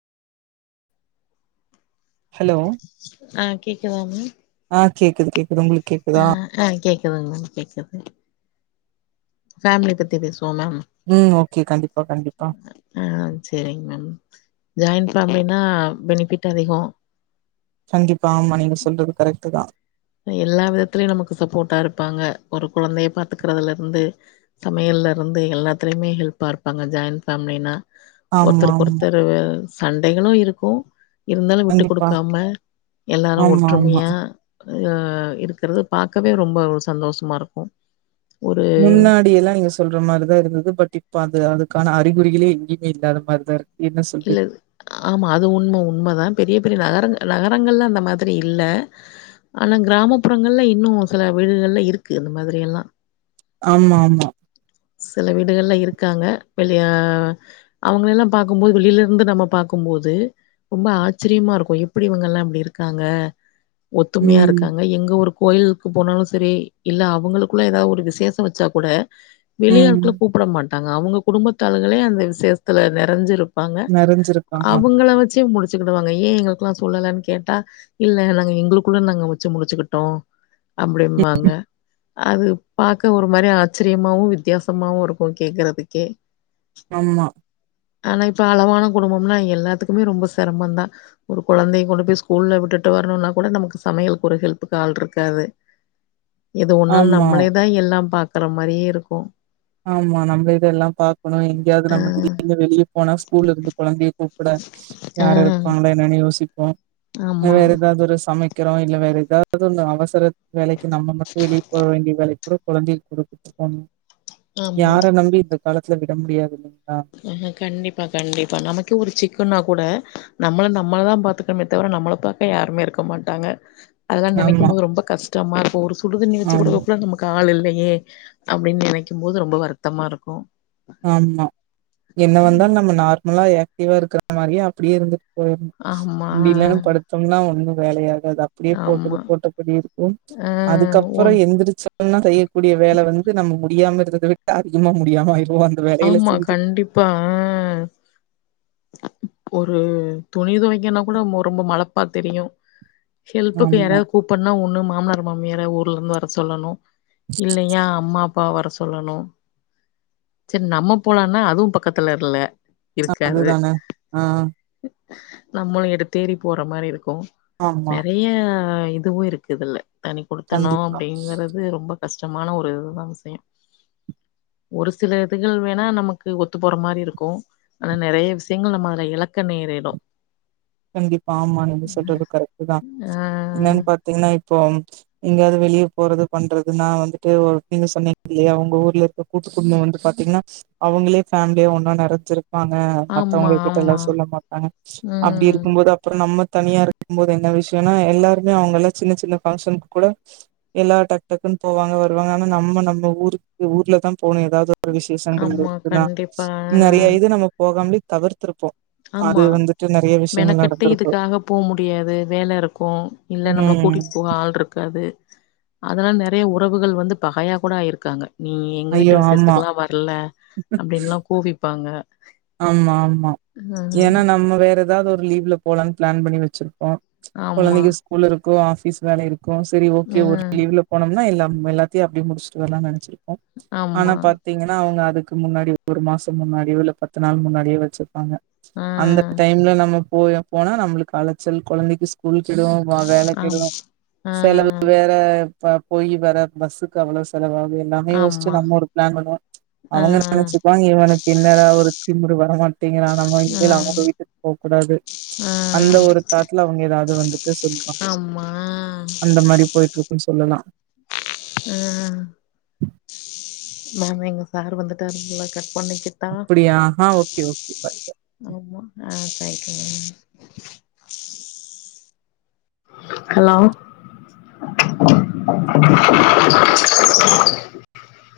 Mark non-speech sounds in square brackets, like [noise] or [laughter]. Hello ஆ கேக்குதா ma'am ஆ கேக்குது கேக்குது உங்களுக் ஆ ஆ கேக்குதுங்க மேம் கேக்குது ஃபேமிலி பத்தி பேசு வோ மேம் ம் ஓகே கண்டிப்பா கண்டிப்பா ஆ ஆ செரிங் மேம் ஜாயிண்ட் ஃபேமிலி நா பெனிபிட் அதிகோ கண்டிப்பா ஆமா நீங்க சொல்றது கரெக்ட் தா எல்லா விதத்திலயு நமக்கு சப்போர்ட்டா இருப்பாங்க ஒரு கொழந்தைய பாத்துக்கிறதுல இருந்து சமையல் லருந்து எல்லாத்துலையுமே ஹெல்ப்பா இருப்பாங்க ஜாயிண்ட் ஃபேமிலினா ஆமா ஒருத்தருக்கு ஆமா ஒருத்தர் வே சண்டைகளு இருக்கு இருந்தாலு விட்டு கண்டிப்பா குடுக்காம எல்லாரு ஆமா ஆமா ஒற்றுமையா அ இருக்கிறது பாக்கவே ரொம்ப ஒரு சந்தோஷமா இருக்கு ஒரு முன்னாடிய எல்லா நீங்க சொல்ற மாரிதா இருந்தது பட் இப்ப அது அது கனா அறிகுறிகளே எங்கியுமே இல்லாத மாரிதா இருக் இல்ல ஆமா அது உண்ம உண்மதா பெரிய பெரிய நகர நகரங்கள்ல அந்த மாத்ரி இல்ல ஆனா கிராமப்புறங்கள்ல இன்னு சில வீடுகள்ல இருக்கு இந்த மாத்ரி எல்லா ஆமா ஆமா செல வீடுகள்ல இருக்காங்க வெளிய அவுங்கல்லா பாக்கும்போது வெளியிலலிருந்து நம்ம பாக்கு போது ரொம்ப ஆச்சிரியமா இருக்கு எப்டி இவுங்கலா அப்டி இருக்காங்க ஒத்துமையா ம் இருக்காங்க எங்க ஒரு கோயில்க்கு போனாலு சரி இல்ல அவுங்களுக்குள்ள ஏதாவு ஒரு விசேஷ வச்சா கூட ம் வெளியாட்கள கூப்பட மாட்டாங்க அவுங்க குடும்பத்தாளுகளே அந்த விசேஷ்த்துல நெறஞ்சிருப் பாங்க நெறஞ்சிருக்காங்க அவுங்கள வச்சே முடிச்சிக்கிடுவாங்க ஏன் எங் க்குலா சொல்லலன்னு கேட்டா இல்ல நாங்க எங்குளுக்குள்ள நாங்க வச்சு முடிச்சுக்கிட்டோ அப்பிடிம்மாங்க அது பாக்கா ஒரு மாரி ஆச்சிரியமாவும் வித் வித்தியாசமாவும் இருக்கு கேக்கறதுக்கே ஆம்மா ஆனா இப்ப அளவான குடும்பம்னா எல்லாத்துக்குமே ரொம்ப செரமதான் ஒரு குழந்தய கொண்டு போய் ஸ்கூல்ல உட்டு விட்டு வரணும்னா கூட நமக்கு சமயலக்கு ஒரு ஹெல்புக்கு ஆள் இர்க்காது [inaudible] எது ஒன்னாலு ஆமா நம்மளே தா எல்லா பாக்கற மாரியே இருக்கு ஆமா நம்ம இத எல்லா பாக்கணும் எங்கயாது நம்ம ஆ திடீர்னு வெளியே போனா கூல்ல இருந்து குழந்தயகூட்டு கூட ஆ யார இருப்பாங்களா என்னன்னு யோசிப்போம் ஆமா வேற ஏதாவது ஒரு சமைய சமைக்ரோ இல்ல வேற ஏதாவது ஒன்னு அவசர வேலைக்கு நம்ம மட்டும் வெளியே போக வேண்டிய வேலைக் கூட குழந்தய கூட்டு ஆமா யார நம்பி இந்த காலத்துல விட முடியாதுல்ல ஆ கண்டிப்பா கண்டிப்பா நமக்கு ஒரு சிக்குன்னா கூட நம்மள நம்மளதான் பாத்துகனுமே தவர நம்மள பாக்க யாருமே இருக்க மாட்டாங்க அதல்லா நினைக்கும் ஆமா போது ரொம்ப கஷ்டமா இருக்கு ஒரு சுடு தண்ணி வச்சி ஆமா கொடுக்க கூட நமக்கு ஆள் இல்லை ஏ அப்பிடின்னு நெனைக்கும்போது ரொம்ப வருத்தமா இருக்கும் ஆமா என்ன வந்தாலு நம்ம நார்மலா ஆக்டிவா இருக்கிற மாரியே அப்படியே இருந்து ஆமா முடியலன்னு படுதோம்னா ஒண்ணும் வேலயாகாது அது அப்டியே போட்டது ஆமா போட்டபடி இருக்கும் ஆ ஒன் அதுக்கப்பறம் எந்திரிச்சா ஒண்ணா செய்யக்க கூடிய வேல வந்து நம்ம முடியாம இருந்தத விட்டு அதிகமா முடியாம ஆயிடு ஆமா கண்டிப்பா ஆ ஒரு துணி துவைக்கனா குட ரொம்ப மளப்பா தெரியு ஹெல்ப்புக்கு ஆமா யாராது கூப்பனுனா ஒண்ணு மாமனார் மாமியார‌ ஊர்ல இருந்து வர சொல்லணு இல்லையா அம்மா அப்பா வர சொல்லணு [inaudible] சரி நம்ம போலான்னா அதுவும் பக்கத்துல இல்ல ஆ அது தானே ஆ நம்மளும் எடுத்தேறி போற மாரி இருக்கும் ஆமா நெறய இதுவும் இருக்கு இதுல தனி குடுத்தணு கண்டிப்பா அப்பிடிங்கறது ரொம்ப கஷ்டமான ஒரு இதுதான் விஷயம் ஒரு சில இதுகள் வேணா நமக்கு ஒத்து போற மாரி இருக்கு ஆனா நெறய விஷயங்கள் நம்ம அதுல இலக்க நேரிடும் கண்டிப்பா ஆமா நீங்க சொல்றது கரெக்ட் தான் ஆ என்னன்னு பாத்தீங்கன்னா இப்போ எங்காது வெளியே போறது பண்றதுன்னா வந்துட்டு நீங்க சொன்னீங்க இல்லயா உங்க ஊர்ல இருக்க கூ குடும்பம் வந்து பாத்தீங்கன்னா அவங்களே பேமிலியா ஒன்னா நெறச்சிருக்கு வாங்க ஆமா மத்தவங்க கிட்டலா ஆமா சொல்ல மாட்டா அப்படி இரு ம் அப்பறம் நம்ம தனியா இருக்கும் போது என்ன விஷயனா எல்லாருமே அவங்கலாம் சின்ன - சின்ன ஃபங்க்ஷன் கூட எல்லா டக்கு- டக்குனு போவாங்க வருவாங்க ஆனா நம்ம- நம்ம ஊருக்கு ஊர்ல தான் போன ஏதாவது ஒரு விசேஷங்க ஆமா இருக்குன்னா கண்டிப்பா நெறய ஆ. இது நம்ம போகாமலே தவிர்த்திருப்போம் அது வந்துட்டு நறைய விஷயம் கெட்ட இதுக்காக போக முடியாது வேல இருக்கும் இல்ல நம்மளை ம் கூட்டிட்டு போக ஆள் இருக்காது அதனால் நெறய உறவுகள் வந்து பகயா கூட ஆயிருக்காங்க நீ எங்க ஐயோ வீட்டு ஆமா. விசேஷத்துக்கலா வரல அப்படின்னுலா கூவிப்பாங்க ஆமா - ஆமா ஏனா நம்ம வேற ஏதாவது ஒரு லீவ்ல போலான்னு பிளான் பண்ணி வச்சிருப் போ ஆமா குழந்தங்க ஸ்கூல் இருக்கு ஆபிஸ் வேல இருக்கும் சரி ஓகே அ ஒரு லீவ்ல போனோம்னா எல்லா ம் எல்லாத்தையு அப்டி முடிச்சுட்டு வரலான் நனச்சிருக்கோ ஆனா ஆமா பாத்தீங்கனா அவங்க முன்னாடி ஒரு மாசோ முன்னாடியோ இல்ல பத்து நாள் முன்னாடியோ வச்சிருப்பாங்க அ அந்த டைம்ல நம்ம போய போனா நம்மளுக்கு அலச்சல் கொழந்தைக்கு ஸ்கூல் கெடு வ ஆம் வேலைக்குல்லா அ செலவு வேற ப போயி வர பஸ்ஸுக்கு அவ்ளோ செலவா எல்லாமே யோஸ்ச்சு ஆமா நம்ம ஒரு ப்ளன் பண்ணுவோ அ அவங்க நனச்சுப்பாங்க இவனுக்கு என்னடா ஒரு திமுரு வர மாட்டீங்கிறா நம்ம அ இனிமேல் அவங்க வீட்டுக்கு போ கூடாது அ அந்த ஒரு தாட்டுல அவங்க ஏதாவது வந்துட்டு சொல்லுவா ஆமா அந்த மாரி போய்ட்ருக்குன் சொல்லலா அ மேம் எங்க சாரு வந்துட்டாரு போல கட் பண்ணிக்கிட்டா அப்படியா அ ஓகே ஓகே பாய் பாய் அ தேங்க் யூ மேம் ஹலோ